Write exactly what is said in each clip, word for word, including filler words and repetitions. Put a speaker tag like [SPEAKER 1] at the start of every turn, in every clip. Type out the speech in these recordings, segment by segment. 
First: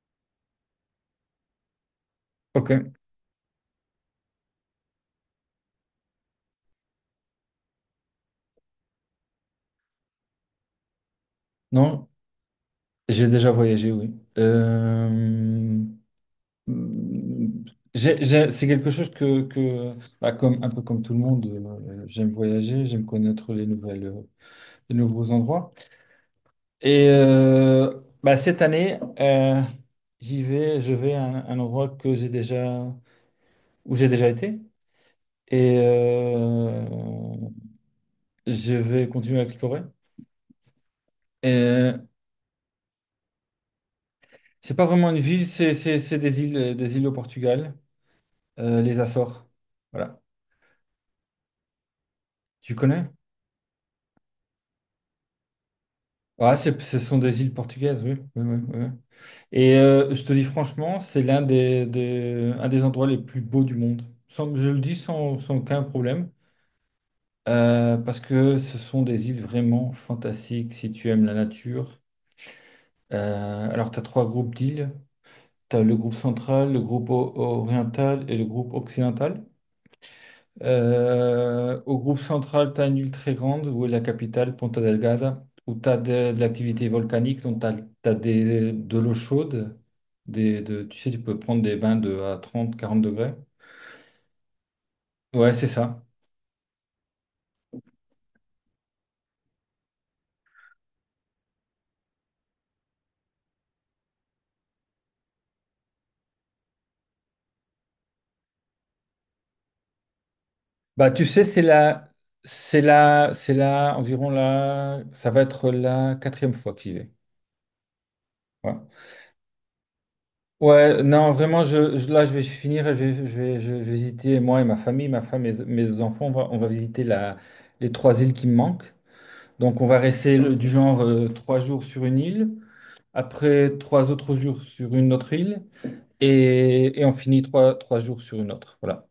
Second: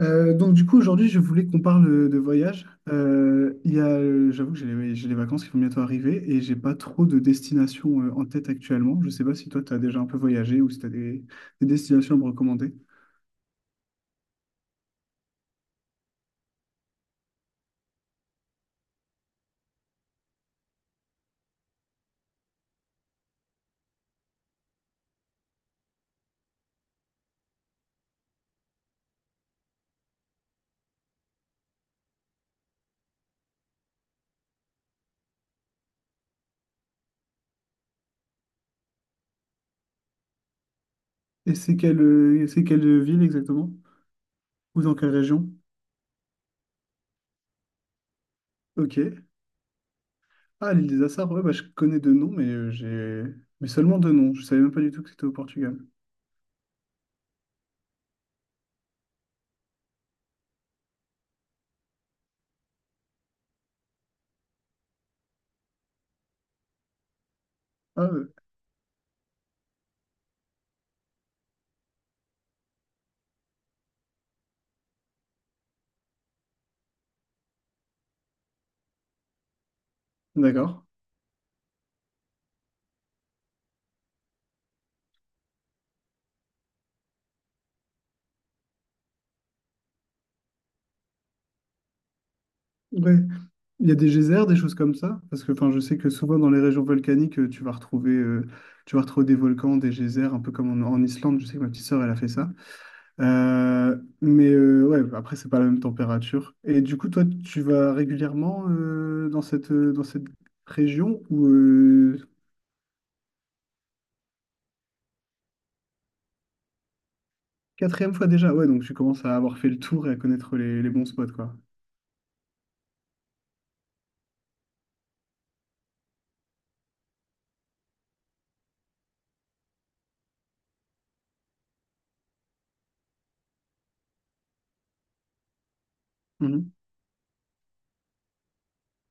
[SPEAKER 1] Euh, donc du coup aujourd'hui je voulais qu'on parle euh, de voyage.
[SPEAKER 2] Ok,
[SPEAKER 1] Euh, il y a, euh, j'avoue que j'ai les, j'ai les vacances qui vont bientôt arriver et j'ai pas trop de destinations euh, en tête actuellement. Je sais pas si toi tu as déjà un peu voyagé ou si tu as des, des
[SPEAKER 2] non,
[SPEAKER 1] destinations à me recommander.
[SPEAKER 2] j'ai déjà voyagé, oui. Euh, mm, j'ai- j'ai- c'est quelque chose que, que bah, comme, un peu comme tout le monde, euh, j'aime voyager, j'aime connaître les nouvelles, euh, les nouveaux endroits. Et euh, bah, cette année, euh, j'y vais, je vais à un, un endroit que j'ai déjà, où j'ai déjà été, et euh, je vais continuer à explorer. Et
[SPEAKER 1] Et c'est
[SPEAKER 2] euh,
[SPEAKER 1] quelle, euh, c'est quelle ville exactement?
[SPEAKER 2] c'est
[SPEAKER 1] Ou
[SPEAKER 2] pas
[SPEAKER 1] dans
[SPEAKER 2] vraiment
[SPEAKER 1] quelle
[SPEAKER 2] une ville,
[SPEAKER 1] région?
[SPEAKER 2] c'est c'est- c'est des îles, des îles au Portugal. Euh, Les
[SPEAKER 1] Ok.
[SPEAKER 2] Açores. Voilà.
[SPEAKER 1] Ah, l'île des Açores, ouais, bah, je connais deux noms mais euh,
[SPEAKER 2] Tu connais?
[SPEAKER 1] j'ai mais seulement deux noms. Je savais même pas du tout que c'était au Portugal.
[SPEAKER 2] Ah, c'est- ce sont des îles portugaises, oui. Oui, oui, oui. Oui. Et euh, je te dis franchement, c'est l'un des, des- un des endroits les plus beaux du monde. Sans- je le dis sans, sans aucun problème, euh,
[SPEAKER 1] Ah,
[SPEAKER 2] parce
[SPEAKER 1] euh,
[SPEAKER 2] que ce sont des îles vraiment fantastiques si tu aimes la nature. Euh, alors, tu as trois groupes d'îles. Tu as le groupe central, le groupe o- oriental et le groupe occidental.
[SPEAKER 1] d'accord.
[SPEAKER 2] Euh, au groupe central, tu as une île très grande où est la capitale, Ponta Delgada, où tu as de, de l'activité volcanique, donc tu as, des, de l'eau chaude. Des, de, tu sais, tu peux prendre des bains de à trente quarante
[SPEAKER 1] Ouais.
[SPEAKER 2] degrés.
[SPEAKER 1] Il y a des geysers, des choses comme ça, parce
[SPEAKER 2] Ouais,
[SPEAKER 1] que
[SPEAKER 2] c'est
[SPEAKER 1] enfin, je sais
[SPEAKER 2] ça.
[SPEAKER 1] que souvent dans les régions volcaniques, euh, tu vas retrouver, euh, tu vas retrouver des volcans, des geysers, un peu comme en, en Islande. Je sais que ma petite sœur, elle a fait ça. Euh, mais euh, ouais, après, c'est pas la même température. Et du coup, toi, tu vas régulièrement euh, dans cette, euh, dans cette
[SPEAKER 2] Bah,
[SPEAKER 1] région
[SPEAKER 2] tu sais,
[SPEAKER 1] ou
[SPEAKER 2] c'est la,
[SPEAKER 1] euh,
[SPEAKER 2] c'est la, c'est la, environ la, ça va être la quatrième fois que j'y vais.
[SPEAKER 1] Quatrième fois déjà. Ouais,
[SPEAKER 2] Ouais.
[SPEAKER 1] donc tu commences à avoir fait le tour et à connaître les, les
[SPEAKER 2] Ouais,
[SPEAKER 1] bons
[SPEAKER 2] non,
[SPEAKER 1] spots, quoi.
[SPEAKER 2] vraiment, je, je- là, je vais finir, et je vais, je vais, je vais visiter, moi et ma famille, ma femme et mes enfants, on va, on va visiter la, les trois îles qui me manquent. Donc, on va rester le- du genre euh, trois jours sur une île, après trois autres jours sur une autre île, et, et on finit trois, trois jours sur une autre. Voilà.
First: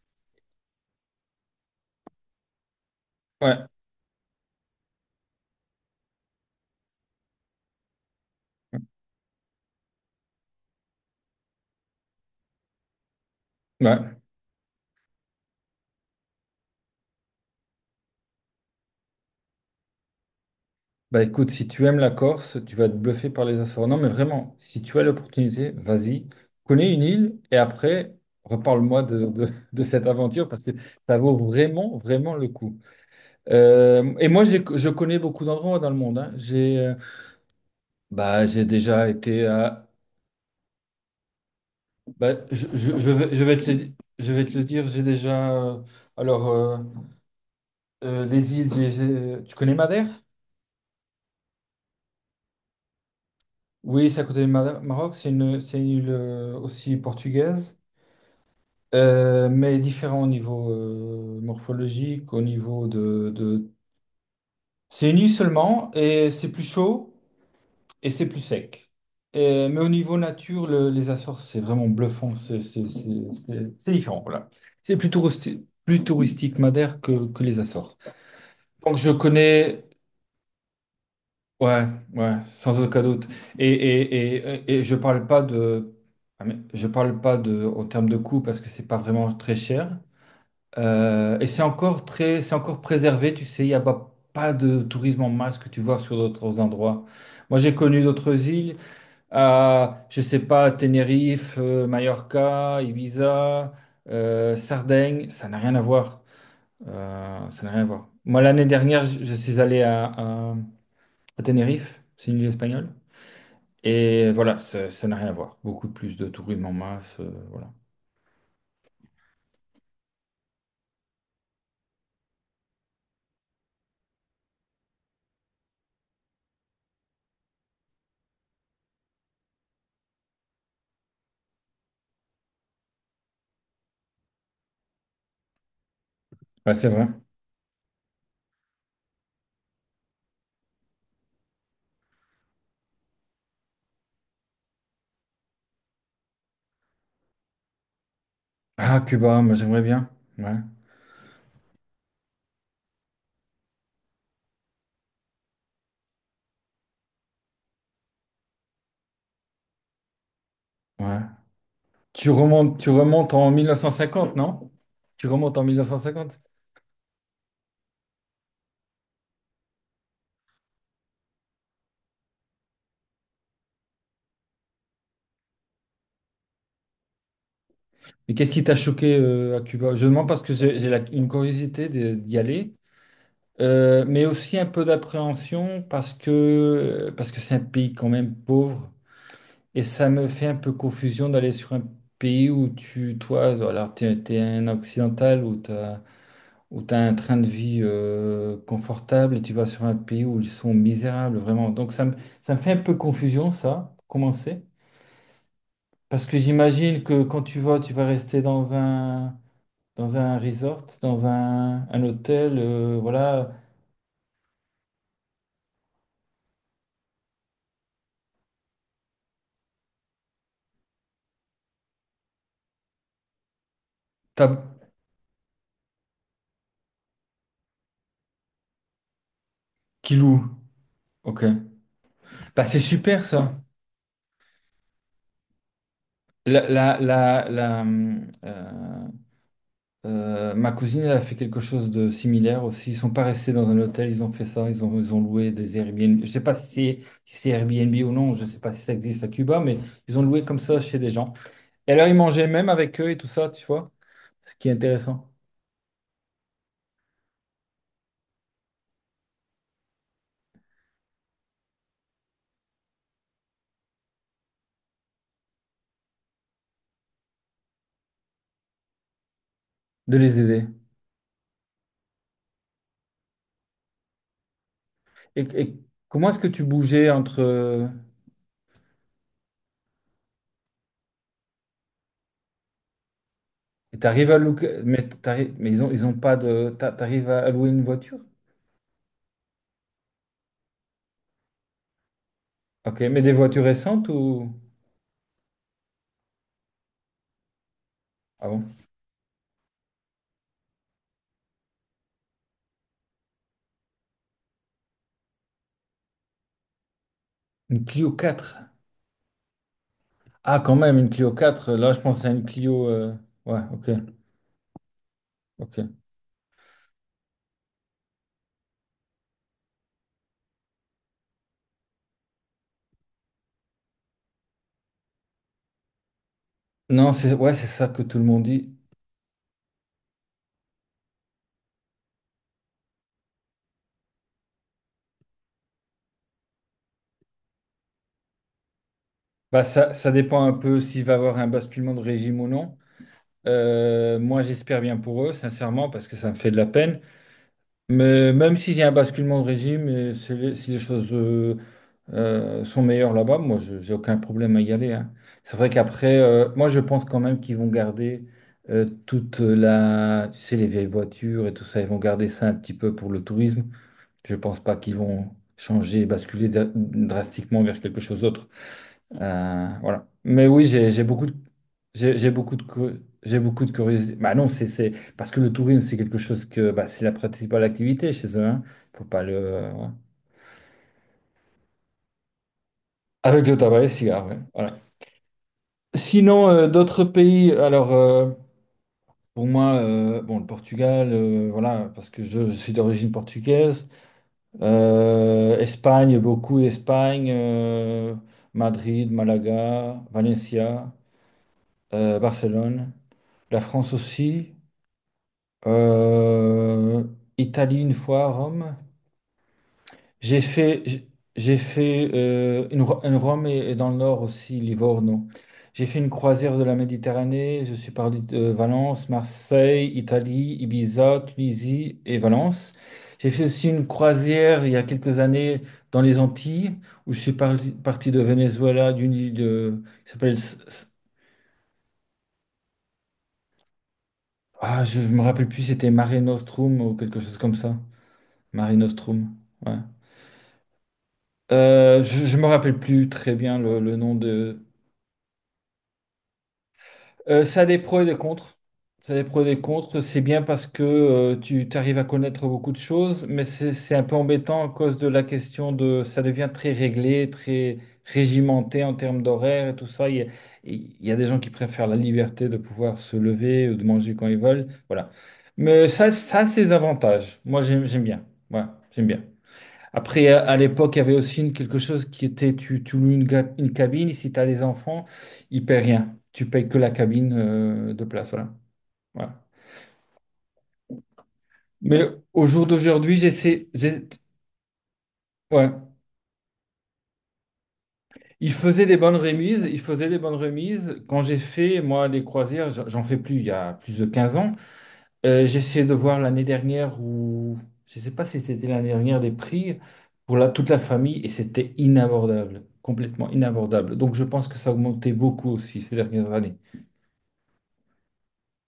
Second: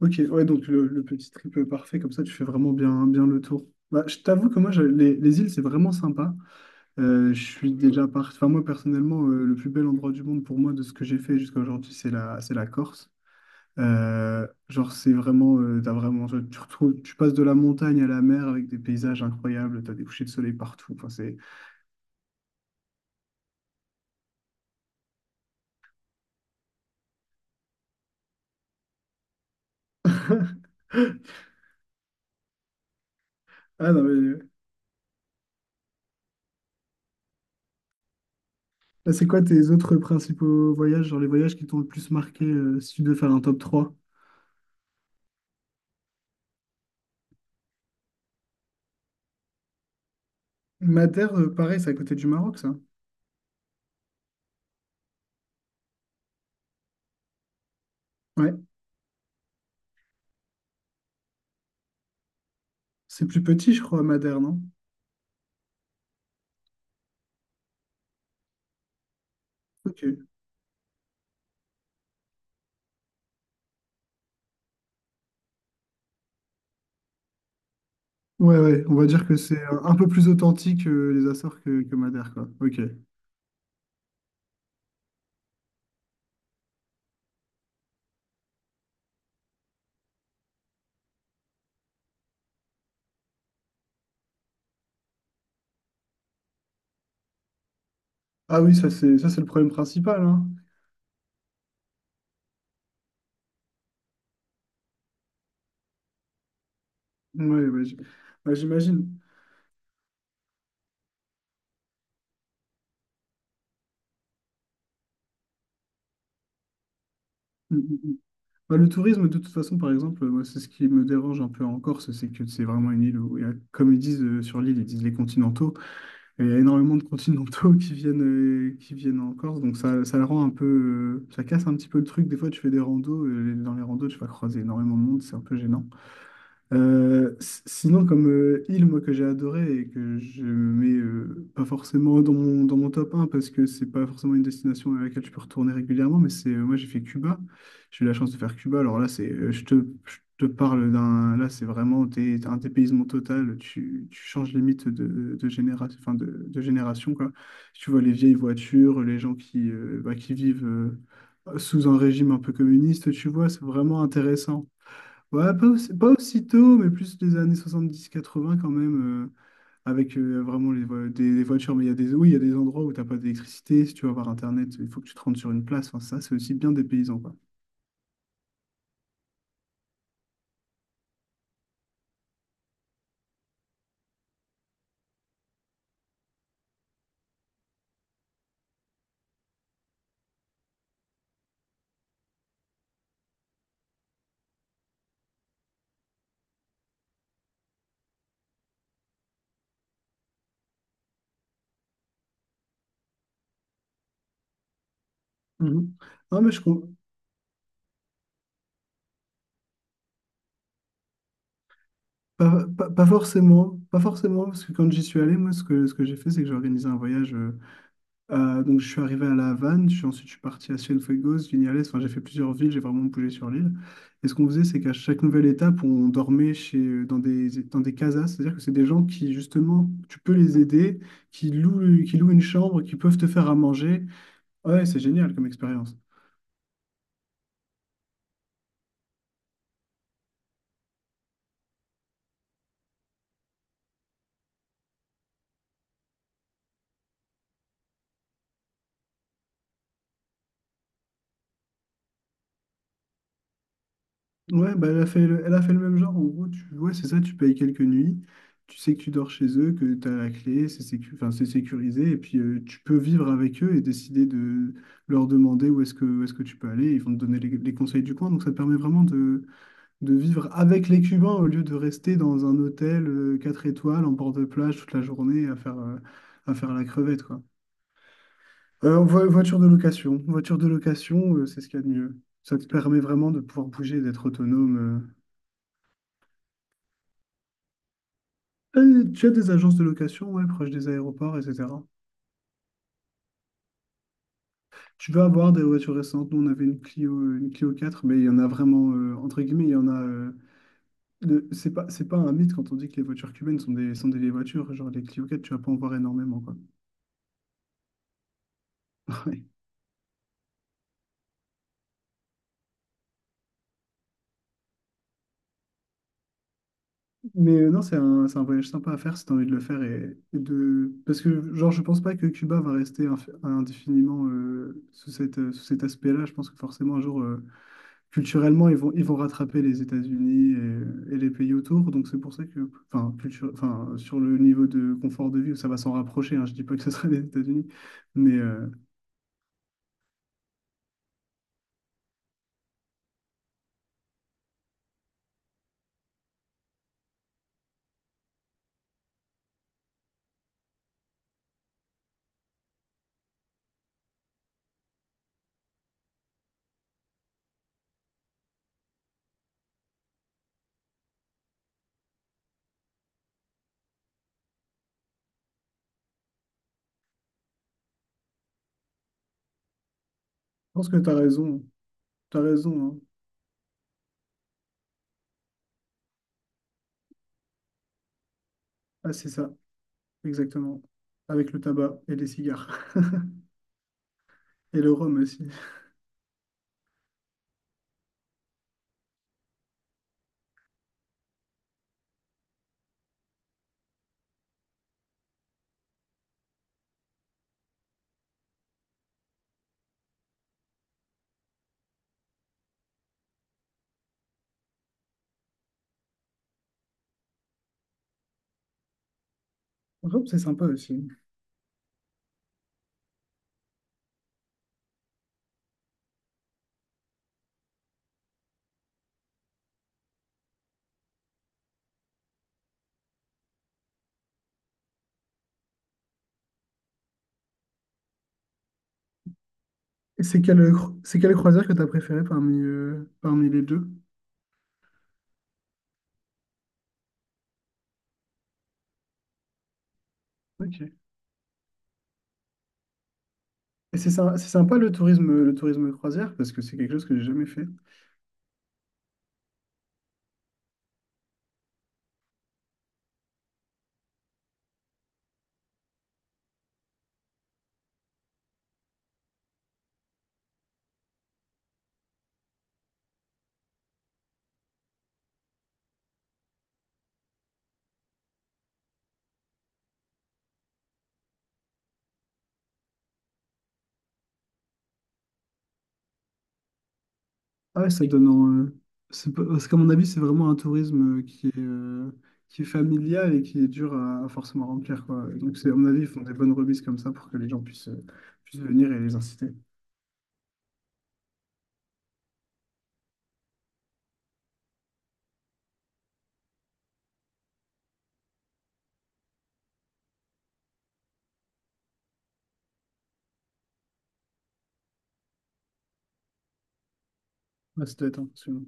[SPEAKER 1] Ok, ouais, donc le, le petit trip parfait, comme ça tu fais vraiment bien, bien le tour.
[SPEAKER 2] Ouais,
[SPEAKER 1] Bah, je t'avoue que moi, je- les, les îles, c'est vraiment sympa. Euh, je suis déjà parti. Enfin, moi, personnellement, euh, le plus bel endroit du monde pour moi, de ce que j'ai fait jusqu'à aujourd'hui, c'est la, c'est la Corse.
[SPEAKER 2] ouais.
[SPEAKER 1] Euh, genre, c'est vraiment, euh, t'as vraiment, tu tu retrouves, tu passes de la montagne à la mer avec des paysages incroyables, t'as des couchers de soleil partout. Enfin,
[SPEAKER 2] Bah
[SPEAKER 1] c'est.
[SPEAKER 2] écoute, si tu aimes la Corse, tu vas être bluffé par les Açores. Non, mais vraiment, si tu as l'opportunité, vas-y, connais une île et après, reparle-moi de, de, de cette aventure parce que ça vaut vraiment, vraiment le coup.
[SPEAKER 1] Ah non,
[SPEAKER 2] Euh, et
[SPEAKER 1] mais.
[SPEAKER 2] moi, je, les- je connais beaucoup d'endroits dans le monde, hein. J'ai euh, bah, j'ai déjà
[SPEAKER 1] Là C'est quoi
[SPEAKER 2] été
[SPEAKER 1] tes
[SPEAKER 2] à
[SPEAKER 1] autres principaux voyages, genre les voyages qui t'ont le plus
[SPEAKER 2] Bah,
[SPEAKER 1] marqué,
[SPEAKER 2] je,
[SPEAKER 1] euh, si
[SPEAKER 2] je,
[SPEAKER 1] tu
[SPEAKER 2] je
[SPEAKER 1] devais faire
[SPEAKER 2] vais,
[SPEAKER 1] un
[SPEAKER 2] je vais
[SPEAKER 1] top
[SPEAKER 2] te le,
[SPEAKER 1] trois?
[SPEAKER 2] je vais te le dire, j'ai déjà... euh, alors, euh, euh, les îles, j'ai- j'ai- tu connais Madère?
[SPEAKER 1] Madère, euh, pareil, c'est à côté du Maroc, ça.
[SPEAKER 2] Oui, c'est à côté du Mada- Maroc, c'est une, c'est une île euh, aussi portugaise,
[SPEAKER 1] Ouais,
[SPEAKER 2] euh, mais différent au niveau euh, morphologique, au niveau
[SPEAKER 1] c'est
[SPEAKER 2] de,
[SPEAKER 1] plus
[SPEAKER 2] de-
[SPEAKER 1] petit, je crois, Madère, non?
[SPEAKER 2] C'est une île seulement, et c'est plus chaud, et c'est plus sec. Et- mais au
[SPEAKER 1] Ok.
[SPEAKER 2] niveau nature, le- les Açores, c'est vraiment bluffant, c'est c'est- c'est- c'est- c'est différent, voilà. C'est plus touristique, plus touristique Madère que, que les Açores.
[SPEAKER 1] Ouais, ouais, on
[SPEAKER 2] Donc
[SPEAKER 1] va
[SPEAKER 2] je
[SPEAKER 1] dire que c'est un
[SPEAKER 2] connais,
[SPEAKER 1] un peu plus authentique euh, les Açores que,
[SPEAKER 2] ouais,
[SPEAKER 1] que Madère,
[SPEAKER 2] ouais,
[SPEAKER 1] quoi.
[SPEAKER 2] sans
[SPEAKER 1] Ok.
[SPEAKER 2] aucun doute. Et, et, et, et et je parle pas de, ah, mais je parle pas de, en termes de coût parce que c'est pas vraiment très cher. Euh, et c'est encore très, c'est encore préservé. Tu sais, il n'y a pas, pas de tourisme en masse que tu vois sur d'autres endroits. Moi, j'ai connu d'autres
[SPEAKER 1] Ah oui,
[SPEAKER 2] îles,
[SPEAKER 1] ça c'est ça c'est le problème
[SPEAKER 2] à,
[SPEAKER 1] principal,
[SPEAKER 2] je sais
[SPEAKER 1] hein.
[SPEAKER 2] pas, Tenerife, euh, Mallorca, Ibiza, euh, Sardaigne. Ça n'a rien à voir. Euh, ça
[SPEAKER 1] Ouais,
[SPEAKER 2] n'a rien
[SPEAKER 1] ouais,
[SPEAKER 2] à
[SPEAKER 1] j-
[SPEAKER 2] voir. Moi,
[SPEAKER 1] ouais,
[SPEAKER 2] l'année dernière,
[SPEAKER 1] j'imagine.
[SPEAKER 2] je je suis allé à, à Tenerife, c'est une île espagnole. Et voilà, ça ça n'a rien à voir. Beaucoup plus de tourisme en masse, euh, voilà.
[SPEAKER 1] Mm, mm, mm. Bah, le tourisme, de toute façon, par exemple, euh, moi, c'est ce qui me dérange un peu en Corse, c'est que c'est vraiment une île où, il y a- comme ils disent euh, sur l'île, ils disent les continentaux. Il y a énormément de continentaux qui viennent, euh, qui viennent en Corse, donc ça, ça le rend un peu. Euh, ça casse un petit peu le truc. Des fois, tu fais des randos, euh, dans les randos, tu vas croiser énormément de monde, c'est un peu gênant.
[SPEAKER 2] Ouais, c'est vrai.
[SPEAKER 1] Euh, s- sinon, comme euh, île, moi, que j'ai adoré et que je mets euh, pas forcément dans mon, dans mon top un parce que c'est pas forcément une destination à laquelle je peux retourner régulièrement, mais c'est euh, moi, j'ai fait Cuba. J'ai eu la chance de faire Cuba. Alors
[SPEAKER 2] Ah,
[SPEAKER 1] là, c'est,
[SPEAKER 2] Cuba,
[SPEAKER 1] euh,
[SPEAKER 2] moi
[SPEAKER 1] je te,
[SPEAKER 2] j'aimerais bien.
[SPEAKER 1] je te
[SPEAKER 2] Ouais,
[SPEAKER 1] parle d'un. Là, c'est vraiment t'es, t'as un dépaysement total. Tu, tu changes limite de, de, généra- enfin, de, de génération, quoi. Si tu vois les vieilles voitures, les gens qui, euh, bah, qui vivent, euh,
[SPEAKER 2] ouais.
[SPEAKER 1] sous un
[SPEAKER 2] Tu
[SPEAKER 1] régime un peu
[SPEAKER 2] remontes, tu
[SPEAKER 1] communiste, tu
[SPEAKER 2] remontes
[SPEAKER 1] vois,
[SPEAKER 2] en
[SPEAKER 1] c'est vraiment
[SPEAKER 2] mille neuf cent cinquante,
[SPEAKER 1] intéressant.
[SPEAKER 2] non? Tu
[SPEAKER 1] Ouais,
[SPEAKER 2] remontes en
[SPEAKER 1] pas, aussi- pas
[SPEAKER 2] mille neuf cent cinquante.
[SPEAKER 1] aussitôt, mais plus des années soixante-dix quatre-vingts quand même, euh, avec euh, vraiment les, vo- des, des voitures. Mais il y a des, oui, il y a des endroits où t'as pas d'électricité. Si tu veux avoir Internet, il faut que tu te rendes sur une place. Enfin, ça, c'est aussi bien des paysans, quoi.
[SPEAKER 2] Mais qu'est-ce qui t'a choqué euh, à Cuba? Je demande parce que j'ai j'ai la- une curiosité de- d'y aller, euh, mais aussi un peu d'appréhension parce que parce que c'est un pays quand même pauvre. Et ça me fait un peu confusion d'aller sur un pays où tu, toi, alors t'es, t'es un occidental où t'as, où t'as un train de vie euh, confortable et tu vas sur un pays où ils sont misérables, vraiment. Donc ça me, ça me fait un peu confusion, ça, pour commencer.
[SPEAKER 1] Mhm.
[SPEAKER 2] Parce que
[SPEAKER 1] Non, mais je com-
[SPEAKER 2] j'imagine que quand tu vas, tu vas rester dans un, dans un resort, dans un, un hôtel,
[SPEAKER 1] pas, pas,
[SPEAKER 2] euh,
[SPEAKER 1] pas
[SPEAKER 2] voilà,
[SPEAKER 1] forcément, pas forcément, parce que quand j'y suis allé, moi, ce que, ce que j'ai fait, c'est que j'ai organisé un voyage. Euh, Euh, donc je suis arrivé à La Havane, je suis ensuite je suis parti à Cienfuegos, Vignales, enfin j'ai fait plusieurs villes, j'ai vraiment bougé sur l'île. Et ce qu'on faisait,
[SPEAKER 2] t'as-
[SPEAKER 1] c'est qu'à chaque nouvelle étape, on dormait chez, dans des, dans des casas, c'est-à-dire que c'est des gens qui justement,
[SPEAKER 2] qui
[SPEAKER 1] tu peux
[SPEAKER 2] loue.
[SPEAKER 1] les aider,
[SPEAKER 2] Ok.
[SPEAKER 1] qui louent, qui louent une
[SPEAKER 2] Bah c'est
[SPEAKER 1] chambre, qui peuvent
[SPEAKER 2] super
[SPEAKER 1] te faire à
[SPEAKER 2] ça.
[SPEAKER 1] manger. Ouais, c'est génial comme expérience.
[SPEAKER 2] La, la, la, la, hum, euh, Euh, ma cousine, elle a fait quelque chose de similaire aussi. Ils sont pas restés dans un hôtel, ils ont fait ça, ils ont, ils ont loué des Airbnb. Je sais pas si c'est si c'est Airbnb ou non, je sais pas si ça existe à Cuba, mais ils ont loué comme ça chez des gens. Et alors, ils mangeaient même avec eux et tout ça, tu vois, ce qui est
[SPEAKER 1] Ouais, bah elle a fait
[SPEAKER 2] intéressant,
[SPEAKER 1] le, elle a fait le même genre. En gros, tu, ouais, c'est ça, tu payes quelques nuits, tu sais que tu dors chez eux, que tu as la clé, c'est sécu- enfin, c'est sécurisé, et puis euh, tu peux vivre avec eux et décider de leur demander où est-ce que, où est-ce que tu peux aller. Ils vont te donner les, les conseils du coin, donc ça te permet vraiment de, de
[SPEAKER 2] de les
[SPEAKER 1] vivre
[SPEAKER 2] aider.
[SPEAKER 1] avec les Cubains au lieu de rester dans un hôtel euh, quatre étoiles en bord de plage toute la
[SPEAKER 2] Et,
[SPEAKER 1] journée à
[SPEAKER 2] et
[SPEAKER 1] faire, euh,
[SPEAKER 2] comment est-ce que
[SPEAKER 1] à
[SPEAKER 2] tu
[SPEAKER 1] faire la
[SPEAKER 2] bougeais
[SPEAKER 1] crevette,
[SPEAKER 2] entre...
[SPEAKER 1] quoi. Euh, vo- voiture de location, voiture de location, euh, c'est ce qu'il y a de mieux. Ça te permet vraiment de pouvoir
[SPEAKER 2] Et
[SPEAKER 1] bouger, d'être
[SPEAKER 2] t'arrives à
[SPEAKER 1] autonome.
[SPEAKER 2] louer. Mais,
[SPEAKER 1] euh,
[SPEAKER 2] t'arrives- mais ils ont, ils ont pas de. t'a- T'arrives à louer une voiture?
[SPEAKER 1] Euh, Tu as des agences de location, ouais, proches des aéroports, et cetera.
[SPEAKER 2] Ok, mais des voitures récentes ou.
[SPEAKER 1] Tu vas avoir des voitures récentes. Nous, on avait une Clio, une Clio quatre, mais il y en a
[SPEAKER 2] Ah bon?
[SPEAKER 1] vraiment, euh, entre guillemets, il y en a. Euh, le- c'est pas, c'est pas un mythe quand on dit que les voitures cubaines sont des, sont des vieilles voitures. Genre, les Clio quatre, tu vas pas en voir énormément, quoi.
[SPEAKER 2] Une Clio quatre.
[SPEAKER 1] Ouais.
[SPEAKER 2] Ah, quand même, une Clio quatre. Là, je pense à une Clio. euh, Ouais, ok, ok.
[SPEAKER 1] Mais euh, non, c'est un, c'est un voyage sympa à faire si tu as envie de le faire. Et, et de... Parce que, genre, je pense pas que Cuba va rester inf- indéfiniment euh, sous cette, euh, sous cet aspect-là. Je pense que forcément, un
[SPEAKER 2] Non,
[SPEAKER 1] jour,
[SPEAKER 2] c'est
[SPEAKER 1] euh,
[SPEAKER 2] ouais, c'est ça que tout le monde
[SPEAKER 1] culturellement,
[SPEAKER 2] dit.
[SPEAKER 1] ils vont, ils vont rattraper les États-Unis et, et les pays autour. Donc c'est pour ça que, enfin, culture, enfin, sur le niveau de confort de vie, ça va s'en rapprocher, hein. Je dis pas que ce sera les États-Unis, mais euh, je
[SPEAKER 2] Bah, ça, ça dépend un peu s'il va y avoir un basculement de régime ou non. Euh, moi, j'espère bien pour eux, sincèrement, parce que ça me fait de la peine. Mais même s'il y a un basculement de régime, et si les, si les choses euh, euh, sont meilleures là-bas, moi, je- j'ai aucun problème à y aller, hein. C'est vrai qu'après, euh, moi, je pense quand même qu'ils vont garder euh, toute la, tu sais, les vieilles voitures et tout ça, ils vont garder ça un petit peu pour le tourisme. Je pense pas qu'ils vont changer, basculer dra- drastiquement vers quelque chose d'autre. Euh, voilà. Mais oui,
[SPEAKER 1] pense
[SPEAKER 2] j'ai
[SPEAKER 1] que
[SPEAKER 2] j'ai
[SPEAKER 1] tu as
[SPEAKER 2] beaucoup de,
[SPEAKER 1] raison.
[SPEAKER 2] j'ai j'ai
[SPEAKER 1] Tu as
[SPEAKER 2] beaucoup de,
[SPEAKER 1] raison, hein.
[SPEAKER 2] cu- j'ai beaucoup de curiosité. Bah non, c'est c'est- parce que le tourisme, c'est quelque chose que bah, c'est la principale activité chez eux, hein. Faut
[SPEAKER 1] Ah,
[SPEAKER 2] pas
[SPEAKER 1] c'est ça,
[SPEAKER 2] le. Ouais.
[SPEAKER 1] exactement. Avec le tabac et les cigares.
[SPEAKER 2] Avec le tabac et les cigares, ouais. Voilà.
[SPEAKER 1] Et le rhum aussi.
[SPEAKER 2] Sinon, euh, d'autres pays. Alors, euh, pour moi, euh, bon, le Portugal, euh, voilà, parce que je, je suis d'origine portugaise. Euh, Espagne, beaucoup Espagne, euh, Madrid, Malaga, Valencia, euh, Barcelone. La France aussi. Euh, Italie une fois, Rome.
[SPEAKER 1] Le rhum, c'est
[SPEAKER 2] J'ai
[SPEAKER 1] sympa
[SPEAKER 2] fait,
[SPEAKER 1] aussi.
[SPEAKER 2] j'ai j'ai fait euh, une, Ro- une Rome et, et dans le nord aussi, Livorno. J'ai fait une croisière de la Méditerranée. Je suis parti de euh, Valence, Marseille, Italie, Ibiza, Tunisie et Valence. J'ai fait aussi une croisière il y a quelques années dans les Antilles, où je suis parti, parti de Venezuela, d'une île de, qui
[SPEAKER 1] Et
[SPEAKER 2] s'appelle,
[SPEAKER 1] c'est
[SPEAKER 2] S-
[SPEAKER 1] quelle,
[SPEAKER 2] S-
[SPEAKER 1] cro- c'est quelle croisière que tu as préférée parmi, euh, parmi les deux?
[SPEAKER 2] ah, je me rappelle plus, c'était Mare Nostrum ou quelque chose comme ça. Mare Nostrum, ouais.
[SPEAKER 1] Ok.
[SPEAKER 2] Euh, je, je me rappelle plus très bien le, le
[SPEAKER 1] Et c'est
[SPEAKER 2] nom
[SPEAKER 1] sy- c'est
[SPEAKER 2] de,
[SPEAKER 1] sympa le tourisme, le tourisme croisière parce que c'est quelque chose que j'ai
[SPEAKER 2] Euh,
[SPEAKER 1] jamais
[SPEAKER 2] Ça
[SPEAKER 1] fait.
[SPEAKER 2] a des pros et des contres. Ça a des pros et des contres. C'est bien parce que euh, tu arrives à connaître beaucoup de choses, mais c'est c'est un peu embêtant à cause de la question de. Ça devient très réglé, très régimenté en termes d'horaire et tout ça. Il y a, il y a des gens qui préfèrent la liberté de pouvoir se lever ou de manger quand ils veulent. Voilà. Mais ça, ça a ses avantages. Moi, j'aime j'aime bien. Voilà, j'aime bien. Après, à à l'époque, il y avait aussi une- quelque chose qui était, tu, tu loues une, ga- une cabine, et si tu as des enfants, ils ne paient rien. Tu payes que la cabine
[SPEAKER 1] Ah ouais,
[SPEAKER 2] euh, de
[SPEAKER 1] ça donne
[SPEAKER 2] place, voilà.
[SPEAKER 1] en- euh, c'est pas-
[SPEAKER 2] Voilà.
[SPEAKER 1] parce qu'à mon avis, c'est vraiment un tourisme euh, qui est,
[SPEAKER 2] Mais
[SPEAKER 1] euh,
[SPEAKER 2] au
[SPEAKER 1] qui est
[SPEAKER 2] jour d'aujourd'hui,
[SPEAKER 1] familial et qui
[SPEAKER 2] j'essaie,
[SPEAKER 1] est dur
[SPEAKER 2] j'ai-
[SPEAKER 1] à, à forcément remplir, quoi. Et donc,
[SPEAKER 2] ouais.
[SPEAKER 1] c'est, à mon avis, ils font des bonnes remises comme ça pour que les gens puissent, euh,
[SPEAKER 2] Ils
[SPEAKER 1] puissent
[SPEAKER 2] faisaient
[SPEAKER 1] venir
[SPEAKER 2] des
[SPEAKER 1] et les
[SPEAKER 2] bonnes
[SPEAKER 1] inciter.
[SPEAKER 2] remises, ils faisaient des bonnes remises. Quand j'ai fait, moi, les croisières, j'en j'en fais plus il y a plus de quinze ans. Euh, j'ai essayé de voir l'année dernière où je ne sais pas si c'était l'année dernière des prix pour la, toute la famille et c'était inabordable, complètement inabordable. Donc je pense que ça a augmenté beaucoup aussi ces dernières années.
[SPEAKER 1] Ouais, ça doit être impressionnant.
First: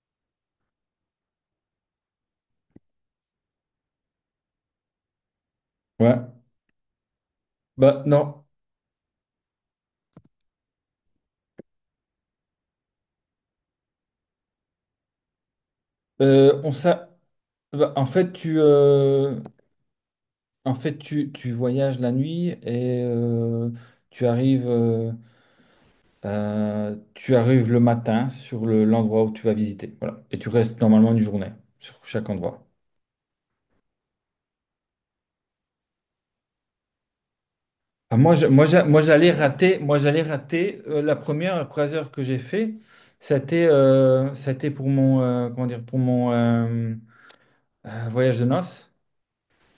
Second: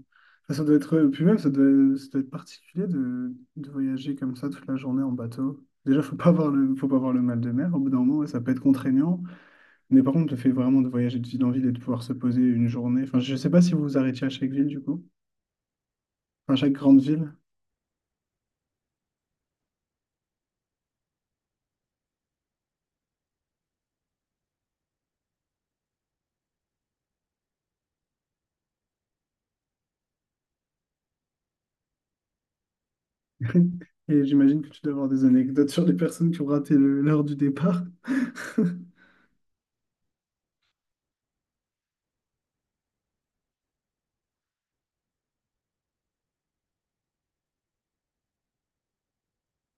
[SPEAKER 1] Enfin, Ça doit être, euh, puis même, ça doit, ça doit être particulier de, de voyager comme ça toute la journée en bateau. Déjà,
[SPEAKER 2] Ouais.
[SPEAKER 1] faut pas avoir le, faut pas avoir le mal de mer. Au bout d'un
[SPEAKER 2] Bah
[SPEAKER 1] moment, ouais, ça
[SPEAKER 2] non.
[SPEAKER 1] peut être contraignant. Mais par contre, le fait vraiment de voyager de ville en ville et de pouvoir se poser une journée. Enfin, je sais pas si vous vous arrêtiez à chaque ville, du coup. Enfin,
[SPEAKER 2] Euh, on
[SPEAKER 1] chaque grande
[SPEAKER 2] s'a-
[SPEAKER 1] ville.
[SPEAKER 2] Bah, en fait tu euh, en fait tu, tu voyages la nuit et euh, tu arrives euh, euh, tu arrives le matin sur le- l'endroit où tu vas visiter. Voilà. Et tu restes normalement une journée sur chaque endroit.
[SPEAKER 1] Et j'imagine que tu dois avoir des anecdotes sur les personnes qui ont raté le- l'heure du départ.
[SPEAKER 2] Ah, moi, je- moi, j'a- moi, j'allais rater, moi, j'allais rater euh, la première croisière que j'ai fait. C'était, euh, c'était pour mon, euh, comment dire, pour mon euh, euh, voyage de noces.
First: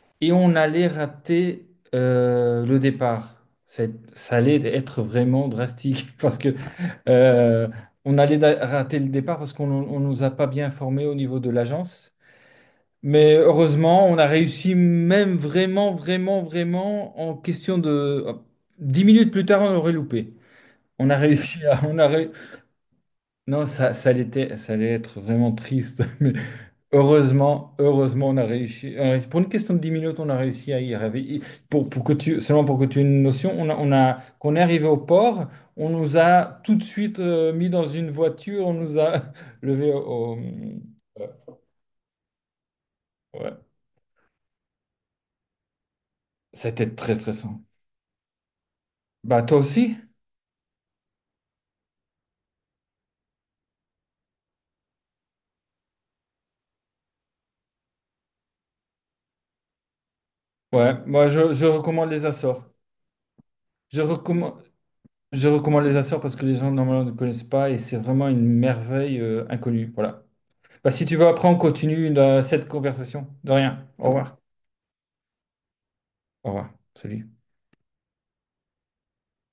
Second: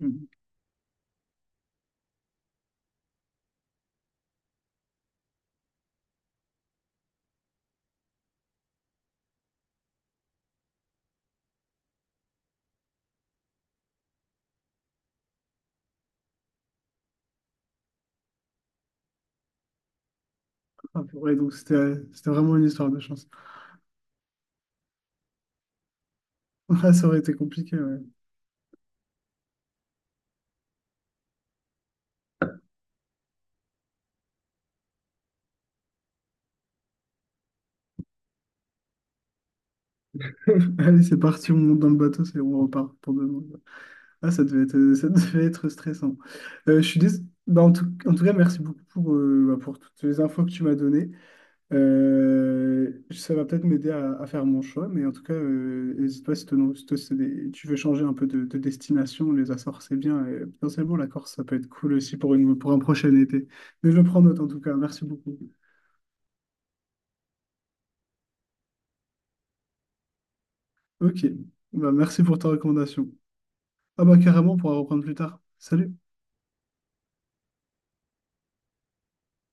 [SPEAKER 1] Mhm.
[SPEAKER 2] Et on allait rater euh, le départ. C'est- Ça allait être vraiment drastique parce que euh, on allait da- rater le départ parce qu'on on nous a pas bien formés au niveau de l'agence. Mais heureusement, on a réussi même vraiment, vraiment, vraiment en question de. Hop, dix minutes plus tard, on aurait loupé.
[SPEAKER 1] Ah,
[SPEAKER 2] On a
[SPEAKER 1] ouais, donc
[SPEAKER 2] réussi à.
[SPEAKER 1] c'était
[SPEAKER 2] On a
[SPEAKER 1] c'était
[SPEAKER 2] ré-
[SPEAKER 1] vraiment une histoire de chance.
[SPEAKER 2] Non, ça, ça allait être, ça allait être vraiment triste. Mais
[SPEAKER 1] Ah, ça aurait été
[SPEAKER 2] heureusement,
[SPEAKER 1] compliqué, ouais.
[SPEAKER 2] heureusement, on a réussi. Euh, pour une question de dix minutes, on a réussi à y arriver. Pour, pour que tu, seulement pour que tu aies une notion, on a, on a, quand on est arrivé au port, on nous a tout de suite euh, mis dans une voiture, on nous a levé au... au-
[SPEAKER 1] Allez, c'est
[SPEAKER 2] euh,
[SPEAKER 1] parti, on monte dans le bateau, c'est on repart pour demain.
[SPEAKER 2] ouais.
[SPEAKER 1] Ah, ça devait être, euh, ça devait être stressant. Euh, je
[SPEAKER 2] C'était
[SPEAKER 1] suis
[SPEAKER 2] très
[SPEAKER 1] dés-
[SPEAKER 2] stressant.
[SPEAKER 1] bah, en tout, en tout cas, merci beaucoup pour,
[SPEAKER 2] Bah
[SPEAKER 1] euh, bah,
[SPEAKER 2] toi
[SPEAKER 1] pour
[SPEAKER 2] aussi?
[SPEAKER 1] toutes les infos que tu m'as données. Euh, ça va peut-être m'aider à, à faire mon choix, mais en tout cas, euh, n'hésite pas si, te- si te- c'est des- tu veux changer un peu de, de destination. Les Açores, c'est bien. Et
[SPEAKER 2] Ouais,
[SPEAKER 1] potentiellement, la
[SPEAKER 2] moi
[SPEAKER 1] Corse, ça
[SPEAKER 2] je,
[SPEAKER 1] peut
[SPEAKER 2] je
[SPEAKER 1] être cool
[SPEAKER 2] recommande
[SPEAKER 1] aussi
[SPEAKER 2] les
[SPEAKER 1] pour une,
[SPEAKER 2] Açores.
[SPEAKER 1] pour un prochain été. Mais
[SPEAKER 2] Je
[SPEAKER 1] je prends note en tout
[SPEAKER 2] recommande,
[SPEAKER 1] cas. Merci beaucoup.
[SPEAKER 2] je recommande les Açores parce que les gens normalement ne connaissent pas et c'est vraiment une merveille euh, inconnue. Voilà. Bah, si tu
[SPEAKER 1] Ok.
[SPEAKER 2] veux après, on
[SPEAKER 1] Bah,
[SPEAKER 2] continue
[SPEAKER 1] merci pour
[SPEAKER 2] euh,
[SPEAKER 1] ta
[SPEAKER 2] cette
[SPEAKER 1] recommandation.
[SPEAKER 2] conversation. De rien.
[SPEAKER 1] Ah,
[SPEAKER 2] Au
[SPEAKER 1] bah,
[SPEAKER 2] revoir.
[SPEAKER 1] carrément, on pourra reprendre plus tard. Salut.
[SPEAKER 2] Au revoir. Salut.